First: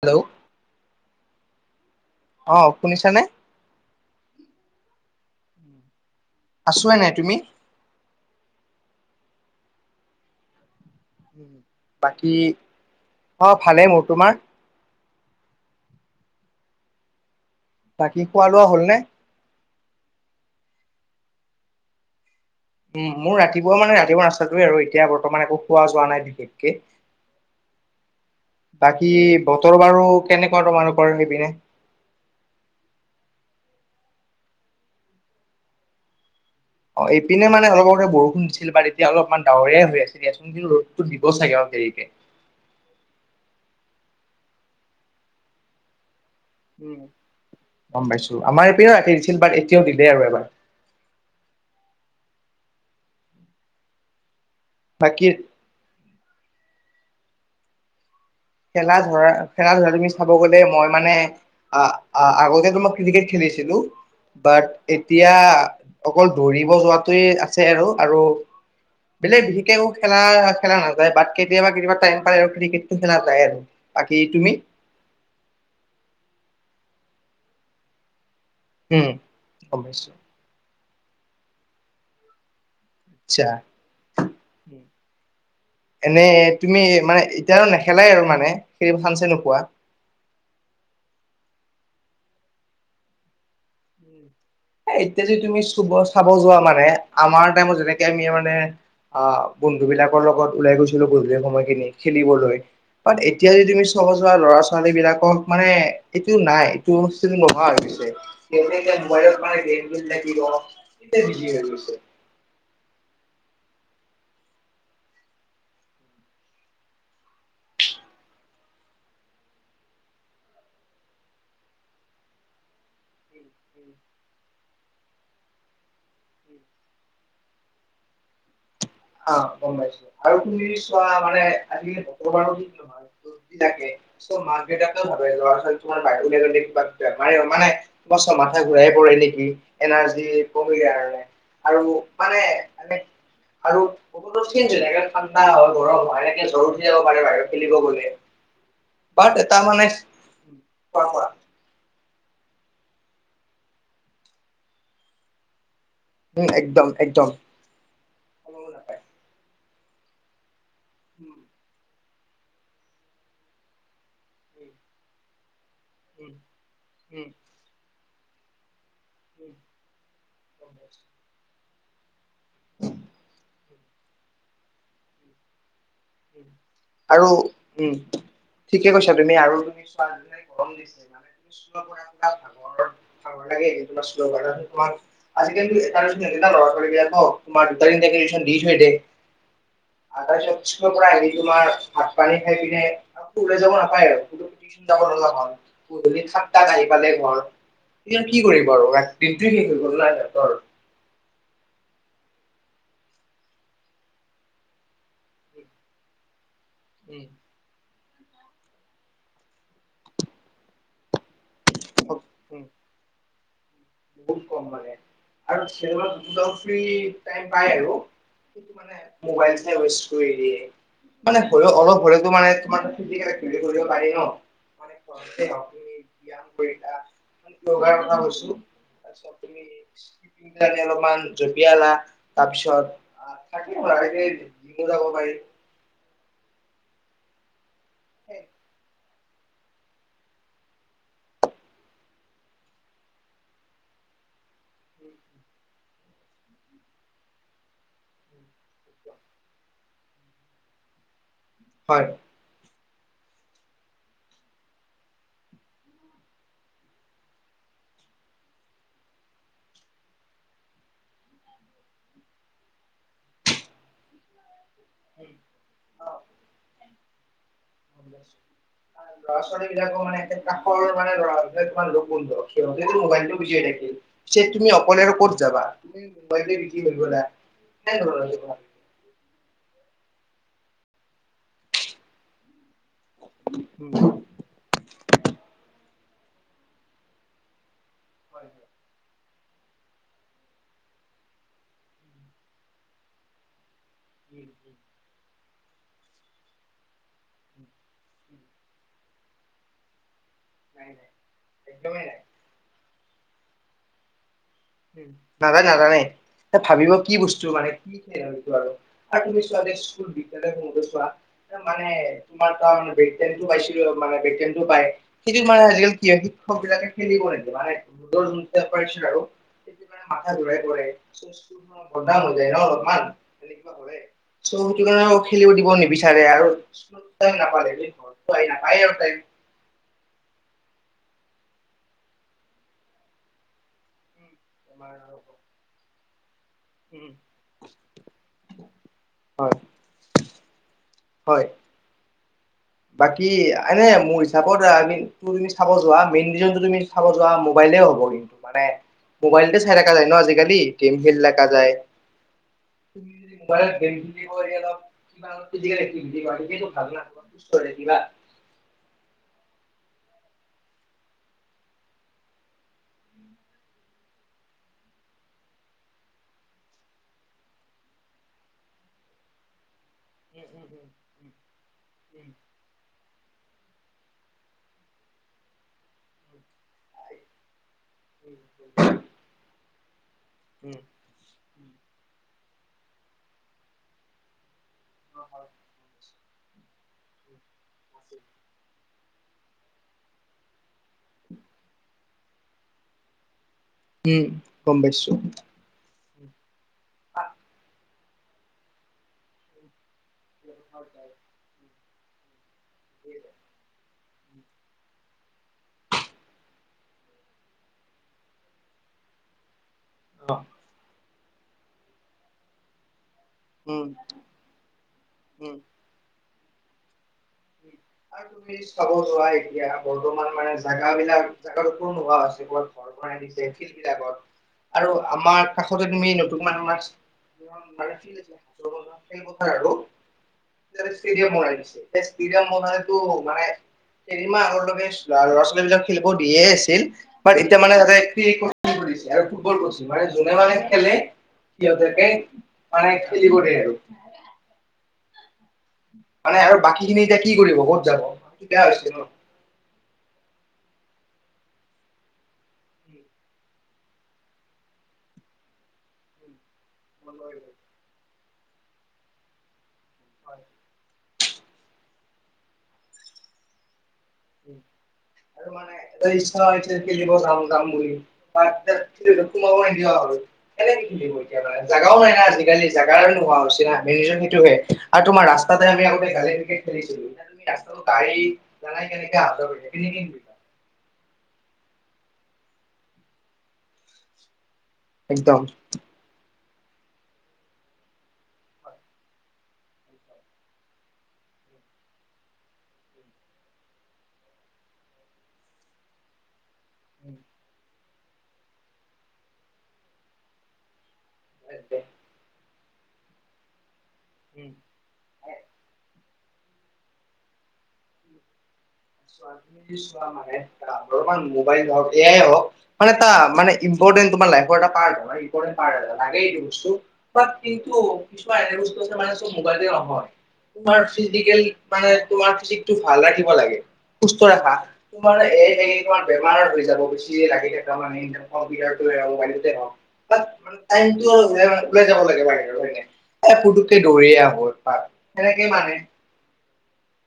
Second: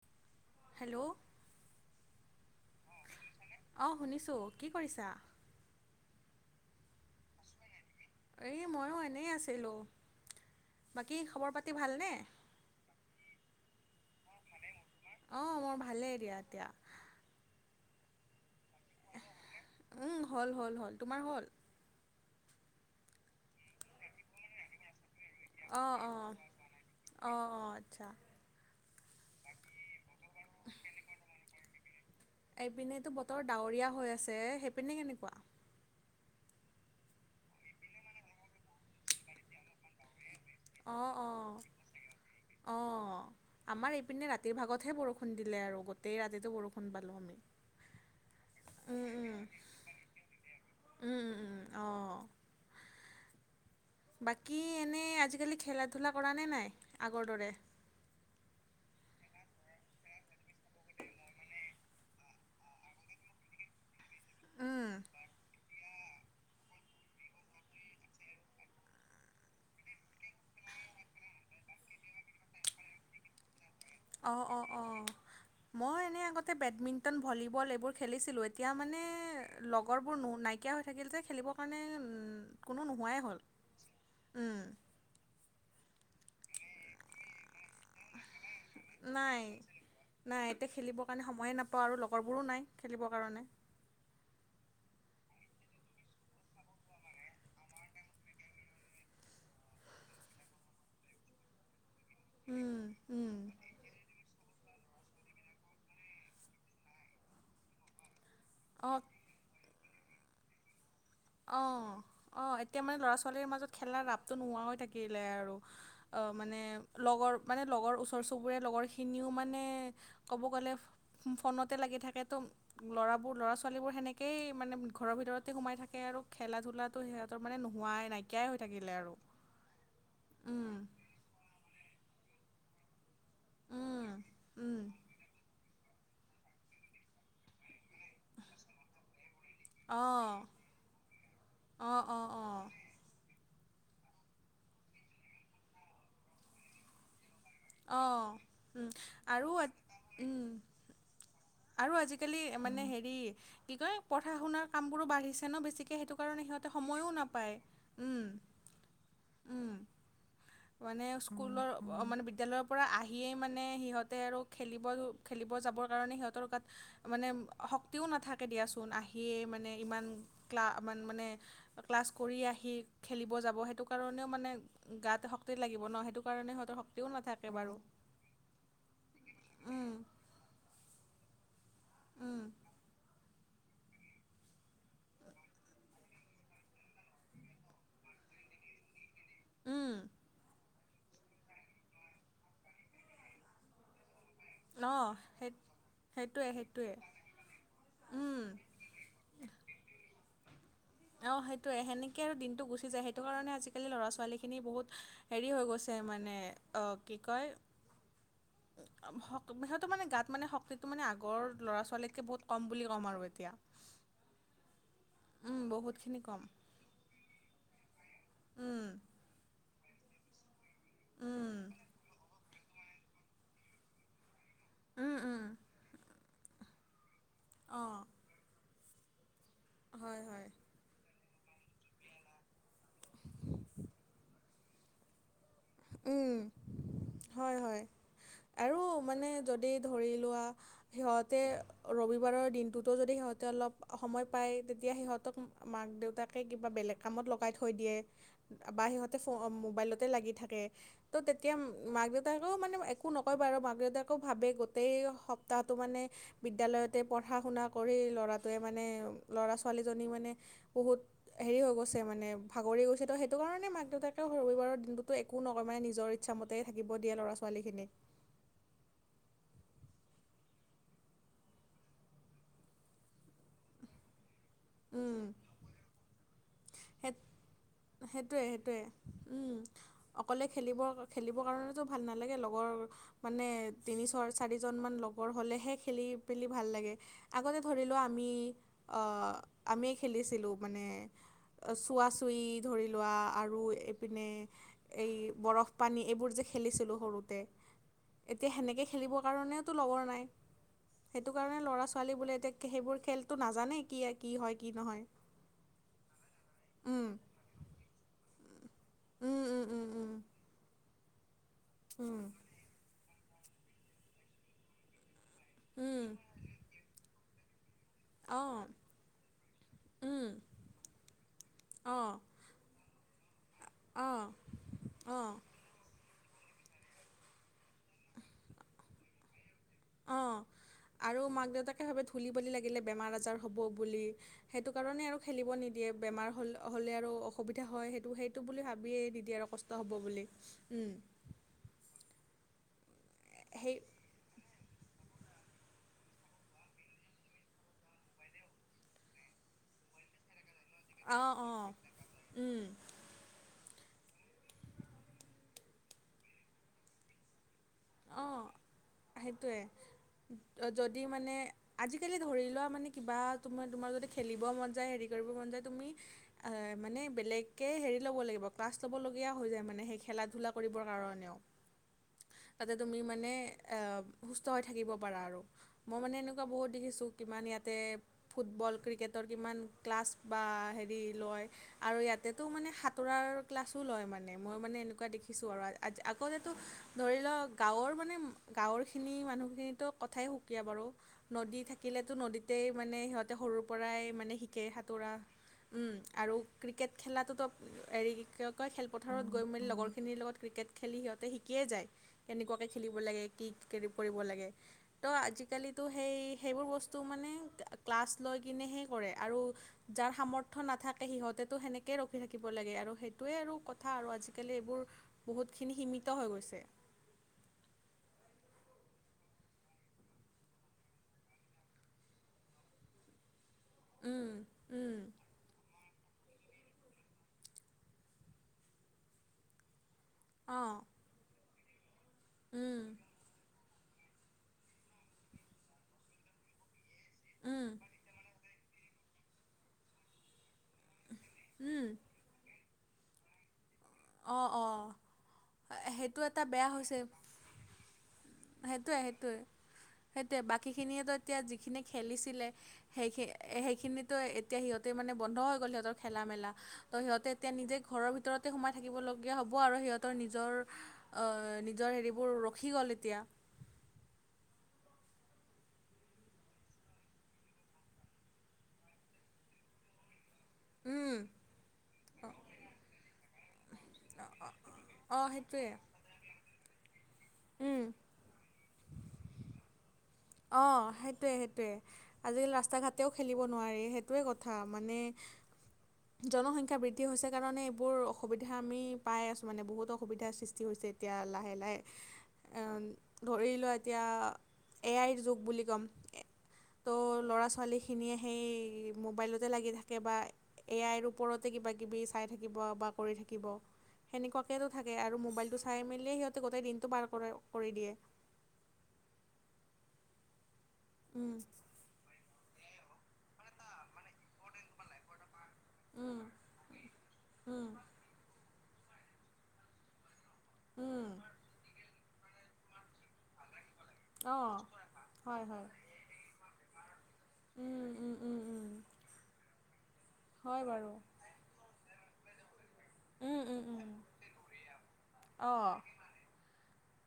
Hello, hello, অ শুনিছা নে। অ শুনিছো কি কৰিছা। আছো এনেই তুমি। এ মইয়ো এনেই আছিলো। বাকী খবৰ পাতি ভালনে। বাকী অ ভালেই মোৰ তোমাৰ অ মোৰ ভালেই দিয়া এতিয়া। বাকী খোৱা লোৱা হ'ল নে। উম হল হ'ল হ'ল তোমাৰ হ'ল। উম মোৰ ৰাতিপুৱা মানে ৰাতিপুৱা ৰাস্তাটোয়ে আৰু এতিয়া ব বৰ্তমানে একো খোৱা অঁ যোৱা অঁ নাই বিশেষকে। অঁ অঁ আচ্ছা বাকী বতৰ বাৰু কেনেকুৱা তোমালোকৰ সেইপিনে। এইপিনেতো বতৰ ডাৱৰীয়া হৈ আছে সেইপিনে কেনেকুৱা। অ এইপিনে মানে অলপ আগতে বৰষুণ দিছিল বাট এতিয়া অলপমান ডাৱৰীয়াই হৈ আছে। এতিয়াচোন অঁ ৰদতো দিব অঁ চাগে আৰু অলপ দেৰিকে। অঁ আমাৰ এইপিনে ৰাতিৰ ভাগতহে বৰষুণ দিলে আৰু গোটেই ৰাতিতো বৰষুণ পালোঁ আমি। গম পাইছো আমাৰ এই পিনেও উম উম দিছিল বাট এতিয়াও দিলে আৰু এবাৰ। উম উম উম অ বাকী এনে বাকী আজিকালি খেলা, লা কৰা নে নাই আগৰ দৰে? খেলা ধৰা খেলা ধৰা তুমি চাব গলে মই মানে, আহ আ আগতে তো মই ক্ৰিকেট খেলিছিলো বাট উম এতিয়া অকল দৌৰিব যোৱাটোৱে আছে আৰু, আৰু বেলেগ বিশেষকে খেলা খেলা নাযায় বাট কেতিয়াবা কেতিয়াবা টাইম পায় আৰু ক্ৰিকেটো, [unintelligible] অঁ অঁ অঁ মই এনেই আগতে বেডমিণ্টন ভলীবল এইবোৰ খেলিছিলোঁ। এতিয়া মানে উম গম পাইছো লগৰবোৰ নো নাইকিয়া হৈ থাকিল যে খেলিবৰ কাৰণে কোনো নোহোৱাই হ'ল চা উম, এনে তুমি মানে এতিয়া নেখেলাই আৰু মানে খেলিব চান্সে নাই নোপোৱা নাই এতিয়া খেলিবৰ কাৰণে সময়ে নাপাওঁ আৰু লগৰবোৰো নাই খেলিবৰ কাৰণে। উম। এতিয়া যে তুমি চুব চাব যোৱা মানে আমাৰ টাইমত যেনেকে আমি মানে আহ বন্ধু বিলাকৰ লগত ওলাই গৈছিলো গধূলি সময়খিনি খেলিবলৈ উম বাট উম, এতিয়া যে তুমি থব যোৱা ল'ৰা ছোৱালী বিলাকক মানে এইটো নাই এইটো বস্তুটো নোহোৱা হৈ গৈছে। গেমে এতিয়া অঁ মোবাইলত মানে গেম খেলি থাকে কি ধৰণ অ অ এতিয়া মানে ল'ৰা ছোৱালীৰ মাজত খেলা ৰাপটো নোহোৱা হৈ থাকিলে আৰু। আহ মানে লগৰ মানে লগৰ ওচৰ চুবুৰীয়া লগৰখিনিও মানে ক'ব গ'লে ফোনতে লাগি থাকে তোম, ল'ৰাবোৰ ল'ৰা ছোৱালীবোৰ সেনেকেই মানে ঘৰৰ ভিতৰতে সোমাই থাক- কে আৰু খেলা ধূলা সিহঁতৰ মানে নোহোৱাই নাইকিয়াই হৈ থাকিলে আৰু। অ গম পাইছোঁ আৰু তোননিৰিচ উম চোৱা মানে [unintelligible] বিলাকে উম চ' মাক উম দেউতাকে ভাৱে ল'ৰা ছোৱালী তোমাৰ বাহিৰলে যদি কিবা বেমাৰে মানে ছমাথাই ঘূৰাই পৰে নেকি এনাৰ্জি অঁ কমিগীয়া কাৰণে আৰু অঁ অঁ মানে অঁ এনে আৰু সকলো [unintelligible] ঠাণ্ডা হয়, গৰম হয় এনেকে জ্বৰ উঠি যাব পাৰে বাহিৰত। খেলিব অ গ'লে উম বাট আৰু এটা মানে উম কোৱা কোৱা আৰু আজিকালি মানে হেৰি কি কয় পঢ়া শুনাৰ কামবোৰো বাঢ়িছে ন বেছিকে সেইটো কাৰণে উম সিহঁতে একদম সময়ো একদম নাপায় উম সময় নাপায়। উম মানে উম স্কুলৰ মানে বিদ্যালয়ৰ পৰা আহিয়েই মানে সিহঁতে আৰু খেলিব খেলিব যাবৰ কাৰণে উম সিহঁতৰ গাত উম মানে শক্তিও নাথাকে দিয়াচোন আহি- হিয়ে উম মানে ইমান ক্লা মানে ক্লাছ কৰি আহি খেলিব যাব সেইটো কাৰণেও মানে গাত শক্তি লাগিব ন সেইটো কাৰণে সিহঁতৰ শক্তিও আৰু নাথাকে বাৰু উম ঠিকে কৈছা তুমি আৰু তুমি উম চোৱা যায়। গৰম দিছে মানে উম [unintelligible] তোমাক আজিকালি [unintelligible] লৰা ছোৱালীবিলাক ন তোমাৰ দুটা তিনটা ৰিচন দি থৈ দিয়ে। উম আটাইশত থ পৰা আহি তোমাৰ ভাত পানী খাই পিনে আকৌ উলাই যাব নাপায় আৰু। গধূলি টিউচন যাব অঁ লগা সেই হ'ল, গধূলি সেইটোৱে সাত তাত আহি সেইটোৱে পালে ঘৰ, ইহঁত কি উম কৰিব আৰু ৰা- দিনটোৱে শেষ হৈ গল ন সিহতৰ। অ সেইটোৱে সেনেকে আৰু দিনটো গুচি যায় সেইটো কাৰণে আজিকালি ল'ৰা ছোৱালীখিনি বহুত হেৰি হৈ গৈছে মানে অ কি কয় শক সিহঁতৰ মানে গাত মানে শক্তিটো মানে আগৰ উম ল'ৰা-ছোৱালীতকে বহুত উম কম বুলি ক'ম আৰু এতিয়া বহুত কম মানে উম আৰু চেল বহুতখিনি দ কম ফ্ৰী টাইম পায় আৰু। কিন্তু মানে উম মবাইল চাই ৱেষ্ট কৰি দিয়ে, মানে উম অলপ শৰীৰটো মানে অলপ ফিজিকেল হেৰি কৰিব পাৰে ন উম উম [unintelligible] অঁ [unintelligible] জপিয়ালা হয় হয় তাৰপিছত থাকি যাব পাৰি, উ হয় হয় আৰু মানে যদি ধৰি লোৱা সিহঁতে ৰবিবাৰৰ দিনটোতো যদি সিহঁতে অলপ সময় পায় তেতিয়া সিহঁতক মাক দেউতাক তাকে কিবা বেলেগ কামত লগাই থৈ দিয়ে বা সিহঁতে ফণ মোবাইলতে লাগি থাকে ত' তেতিয়া মাক দেউত- হয় তাকেও মানে একো নকয় বাৰু মাক দেউতাকও ভাবে গোটেই সপ্তাহটো মানে বিদ্যালয়তে পঢ়া শুনা কৰি লৰাটোৱে মানে ল'ৰা ছোৱালীজনী মানে বহুত হেৰি হৈ গৈছে মানে ভাগৰি গৈছে তো সেইটো কাৰণে মাক দেউতাকেও ৰবিবাৰৰ দিনটোত, তো একো নকই মানে নিজৰ ইচ্ছামতেই থাকিব দিয়ে ল'ৰা ছোৱালী খিনিক ল'ৰা ছোৱালী বিলাকো মানে কাষৰ মানে লৰাবিলাক তোমাৰ ৰুম [unintelligible] বন্ধ সিহতেটো মোবাইলটো, বুজিয় থাকিল তুমি অকলে আৰু উম ক'ত যাবা, [unintelligible] সেই সেইটোৱে সেইটোৱে উম অকলে খেলিব খেলিবৰ কাৰণে ভাল নালাগে লগৰ মানে তিনি ছয় চাৰিজনমান লগৰ হ'লেহে খেলি মেলি ভাল লাগে আগতে ধৰি লোৱা আমি হয় হয়। অ আমি খেলিছিলোঁ মানে চোৱা চুই ধৰি লোৱা আৰু ইপিনে উম উম এই বৰফ পানী এইবোৰ যে খেলিছিলোঁ সৰুতে উম উম এতিয়া সেনেকে খেলিবৰ কাৰণে লগৰ নাই নাই নাই সেইটো কাৰণে ল'ৰা একদমেই ছোৱালী নাই। বোলে এতিয়া সেইবোৰ খেলতো নাজানে কি কি হয় কি নহয়। নাজানে নাজানে ভাবিব উম কি বস্তু মানে কি খেল এইটো আৰু আৰু তুমি উম চোৱা উম দেই, উম স্কুল উম বিদ্যালয়খনতে চোৱা মানে উম তোমাৰ কাৰণ ব্ৰক টাইমটো পাইছিলো মানে ব্ৰক তাইমটো পাই সেইটোত মানে আজিকালি কি উম হয় শিক্ষকবিলাকে খেলিব অঁ [unintelligible] আৰু সেইটো কাৰণে মাথা উম ঘূৰাই পৰে স্কুলখনৰ অঁ বদানাম হৈ যায় ন অলপমান, তেনেকুৱা অঁ চো কিবা অঁ খেলিব দিব নিবিচাৰে। আৰু নাপালে ঘৰটো আহি নাপায়ে আৰু টাইম অঁ, আৰু মাক দেউতাকে ভাবে ধূলি বালি লাগিলে বেমাৰ আজাৰ হ'ব বুলি সেইটো কাৰণে আৰু খেলিব নিদিয়ে বেমাৰ হ'ল হ'লে উম, আৰু অসুবিধা হয় সেইটো সেইটো বুলি ভাবিয়েই নিদিয়ে আৰু হয় কষ্ট হ'ব বুলি, উম হয়। বাকী সেই এনে মোৰ হি চাবত তুমি যদি চাব যোৱা মেইন ৰিজন তুমি চাব যোৱা মোবাইলে হ'ব কিন্তু মানে মোবাইলতে চাই থাকে যায় ন আজিকালি, গেম খেল অঁ থাকা অঁ যায় উম মাইলত গেম খেলিব এৰি অলপ কিবা ফিজিকেল এক্টিভিটি কৰাটোকেটো ভাল না। চৰি কিবা অঁ সেইটোৱে যদি মানে আজিকালি ধৰি লোৱা মানে কিবা তোমাৰ -তোমাৰ যদি খেলিব মন যায় হেৰি কৰিব মন যায় তুমি মানে বেলেগকে হেৰি ল'ব লাগিব ক্লাছ ল'বলগীয়া হৈ যায় মানে সেইখিন [unintelligible] [inaudible] তাতে তুমি মানে আঁ সুস্থ হৈ থাকিব পাৰা আৰু মই মানে এনেকুৱা বহুত দেখিছো কিমান ইয়াতে ফুটবল ক্ৰিকেটৰ কিমান ক্লাছ বা হেৰি লয় আৰু ইয়াতেটো মানে সাঁতোৰাৰ ক্লাছো লয় মানে মই মানে এনেকুৱা দেখিছো আৰু আগতেটো ধৰি লোৱা গাঁৱৰ মানে গাঁৱৰ খিনি মানুহখিনিতো কথাই সুকীয়া বাৰু নদী থাকিলেতো নদীতেই মানে সিহঁত এটিয়া সৰুৰ পৰাই উম মানে শিকে গম পাইছো। সাঁতোৰা আৰু ক্ৰিকেট খেলাটোতো হেই কি কয় খেলপথাৰত গৈ মেলি লগৰখিনিৰ লগত ক্ৰিকেট খেলি সিহঁতে শিকিয়ে যায় কেনেকুৱাকে খেলিব লাগে কি কৰিব লাগে ত আজি কালি তো সেই সেইবোৰ বস্তু মানে ক্লাছ লৈ কিনেহে কৰে আৰু যাৰ অ সামৰ্থ্য নাথাকে সিহঁতেতো সেনেকেই ৰখি থাকিব লাগে আৰু সেই সেইটোৱেই আৰু উম কথা আৰু আজিকালি এইবোৰ উম বহুতখিনি সীমিত হৈ গৈছে। তুমি চাব যোৱা এতিয়া বৰ্তমান মানে জগাবিলাক জাগা একো নোহোৱা হৈছে। দৰমহা দিছে সেই বিলাকত উম, আৰু উম, আমাৰ কাষতে তুমি তোমাৰ আমাৰ খেল পথাৰ আৰু অ ফ্ৰীতে কৰাই দিছে [unintelligible] উম, নাইতো নাই। কেইদিনমান আগৰ লকে ল'ৰা ছোৱালীবিলাক খেলিব দিয়ে আছিল বা এতিয়া উম, মানে সিহতে ফ্ৰী কৰিচে আৰু ফুটবল কৰিছ মানে যোনে মানে খেলে উম, সিহঁতকে মানে খেলিব দে আৰু অ অ সেইটোৱে এটা মানে আৰু বেয়া বাকী হৈছে খিনি এতিয়া কি কৰিব ক'ত যাব বেয়া হৈছে সেইটোৱে ন সেইটোৱে সেইটোৱে বাকীখিনিয়েতো এতিয়া যিখিনি খেলিছিলে সেইখি সেইখিনোতো এতিয়া সিহঁতে মানে বন্ধ হৈ গ'ল সিহঁতৰ খেলা মেলা ত সিহঁতে এতিয়া নিজে ঘৰৰ ভিতৰতে সোমাই থাকিব লগীয়া হ'ব আৰু সিহঁতৰ নিজৰ অ নিজৰ হেৰিবোৰ ৰখি গ'ল এতিয়া। আৰু মানে এটা ইচ্ছা হৈছে খেলিব যাম যাম বুলি- ভাত খাই উঠিলো এতিয়া তোমালোকৰ কি হল কেনেকে খেলিব উম এতিয়া মানে জাগাও নাই না আজিকালি জাগাও নোহোৱা হৈছে না। ৰিজন সেইটোহে আৰু তোমাৰ অঁ সেইটোৱে ৰাস্তাতে আমি আগতে গাড়ী এনেকে খেলিছিলো এতিয়া তুমি ৰাস্তাটো উম গাড়ী লৰাই কেনেকা আচল কৰিছে কেনেকে কি অ সেইটোৱে সেইটোৱে আজিকালি ৰাস্তা ঘাটেও খেলিব নোৱাৰি সেইটোৱে কথা মানে একদম জনসংখ্যা বৃদ্ধি হৈছে কাৰণে এইবোৰ অসুবিধা আমি পাই আছো মানে বহুতো অসুবিধাৰ সৃষ্টি হৈছে। এতিয়া লাহে লাহে অ ধৰি লোৱা এতিয়া এ আইৰ যুগ বুলি ক'ম- তো ল'ৰা ছোৱালীখিনিয়ে সেই মোবাইলতে লাগি থাকে বা এ আইৰ ওপৰতে কিবা কিবি চাই থাকিব বা কৰি থাকিব উম। সেনেকোৱাকেতো- থাকে আৰু মোবাইলটো চাই মেলিয়ে সিহঁতে গোটেই দিনটো পাৰ কৰে কৰি দিয়ে। চোৱা তুমি চোৱা মানে অলমান উম মোবাইল হওক এ আই হওক- মানে তা মানে ইম্পৰ্টেণ্ট তোমাৰ লাইফৰ এটা পাৰ্ট উম লাগেই দিয়কচোন বা উম কিন্তু কিছুমান এনে বস্তু আছে মানে চব মোবাইল দি নহয়। তোমাৰ উম ফিজিকেল মানে তোমাৰ ফিজিকটো ভাল ৰাখিব লাগে। কি কৰে হা অঁ তোমাৰ হয় এ হয় এইৰ পৰা বেমাৰ হৈ যাব বেছিয়ে লাগি থাকা উম, মানে- উম, উম, এনেকোৱা ভি উম, আৰ টোহে আও হওক বা হয় বাৰু টাইমটো উলাই উলাই যাব লাগে বাহিৰ হয় উম ন উম পুতুককে উম দৌৰিয়ে আহো বা সেনেকেই অঁ মানে-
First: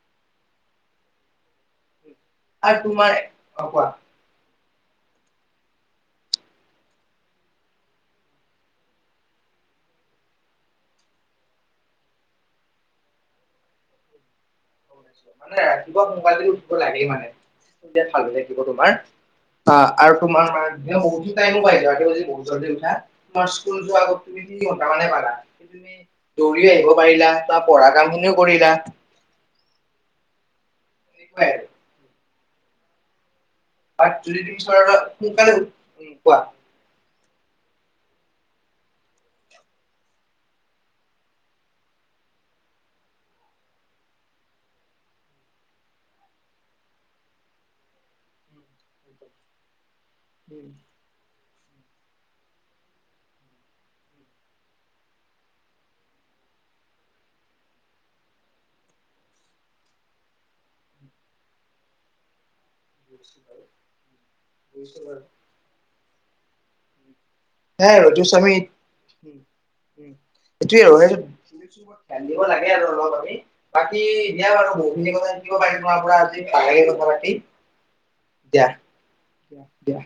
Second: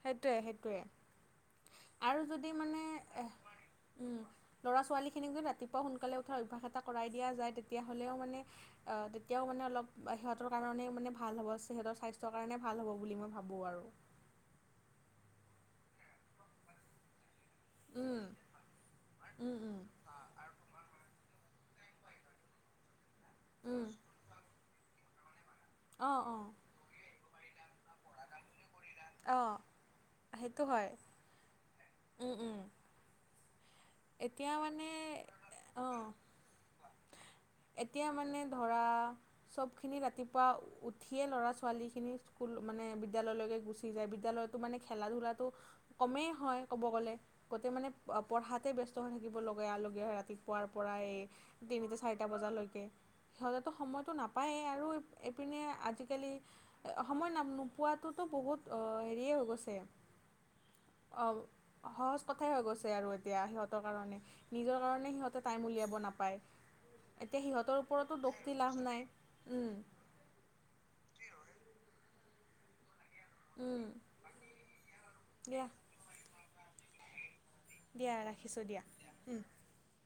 সেইটোৱে সেইটোৱে আৰু যদি আৰু মানে তোমাৰ এ অ কোৱা উম ল'ৰা ছোৱালীখিনিক যদি ৰাতিপুৱা সোনকালে উঠাৰ অভ্যাস এটা কৰাই দিয়া যায় তেতিয়াহ'লেও মানে অ তেতিয়াও মানে অলপ সিহঁতৰ কাৰণেই মানে ভাল হ'ব সিহঁতৰ স্বাস্থ্যৰ কাৰণে ভাল হ'ব বুলি মই ভাবো আৰু মানে ৰাতিপুৱা কোনোবাই যদি উঠিব লাগে মানে তেতিয়া উম ভাল হৈ থাকিব তোমাৰ। উম অ উম আৰু তোমাৰ মানে তেতিয়া বহুত টাইমো পাই যোৱা ৰাতিপুৱা যদি বহুত জল্দি উঠা- তোমাৰ স্কুল উম যোৱা আগত তুমি যি সমানে ভালা তুমি অঁ অঁ দৌৰিও আহিব পাৰিলা বা পঢ়া কাম খিনিও কৰিলা। অ সেইটো হয়। সেনেকোৱাই আৰু উম উম, বাট যদি এতিয়া তুমি মানে ধৰা সোনকালে অ উম কোৱা। এতিয়া মানে ধৰা চবখিনি ৰাতিপুৱা উঠিয়ে ল'ৰা ছোৱালীখিনি স্কুল মানে বিদ্যালয়লৈকে গুচি যায়। বিদ্যালয়ত- তো মানে খেলা ধূলাটো কমেই হয় কব গ'লে গোটেই মানে পঢ়াত - তাতেই ব্যস্ত হৈ থাকিব লগা লগীয়া হয় ৰাতিপুৱাৰ উম। পৰা এই তিনিটা চাৰিটা বজালৈকে সিহঁতেতো সময়তো নাপায়েই আৰু এইপিনে আজিকালি- সময় না নোপোৱাটোতো বহুত হেৰিয়ে হৈ গৈছে। অঁ সহজ কথাই হৈ গৈছে আৰু। বুজিছো দিয়া সিহঁতৰ কাৰণে নিজৰ কাৰণে বাৰু। সিহঁতে টাইম উলিয়াব নাপায়। এতিয়া সিহঁতৰ সেয়াই ওপৰতো আৰু দুখ দি আমি লাভ নাই, উম। এইটোৱে হয় আৰু টাইম দিব লাগে আৰু অলপ আমি উম, বাকী এতিয়া বাৰু বহুতখিনি কথা শিকিব দিয়া পাৰিলো তোমাৰ পৰা আজি ভাল লাগিল কথা পাতি- দিয়া ৰাখিছো দিয়া উম, দিয়া।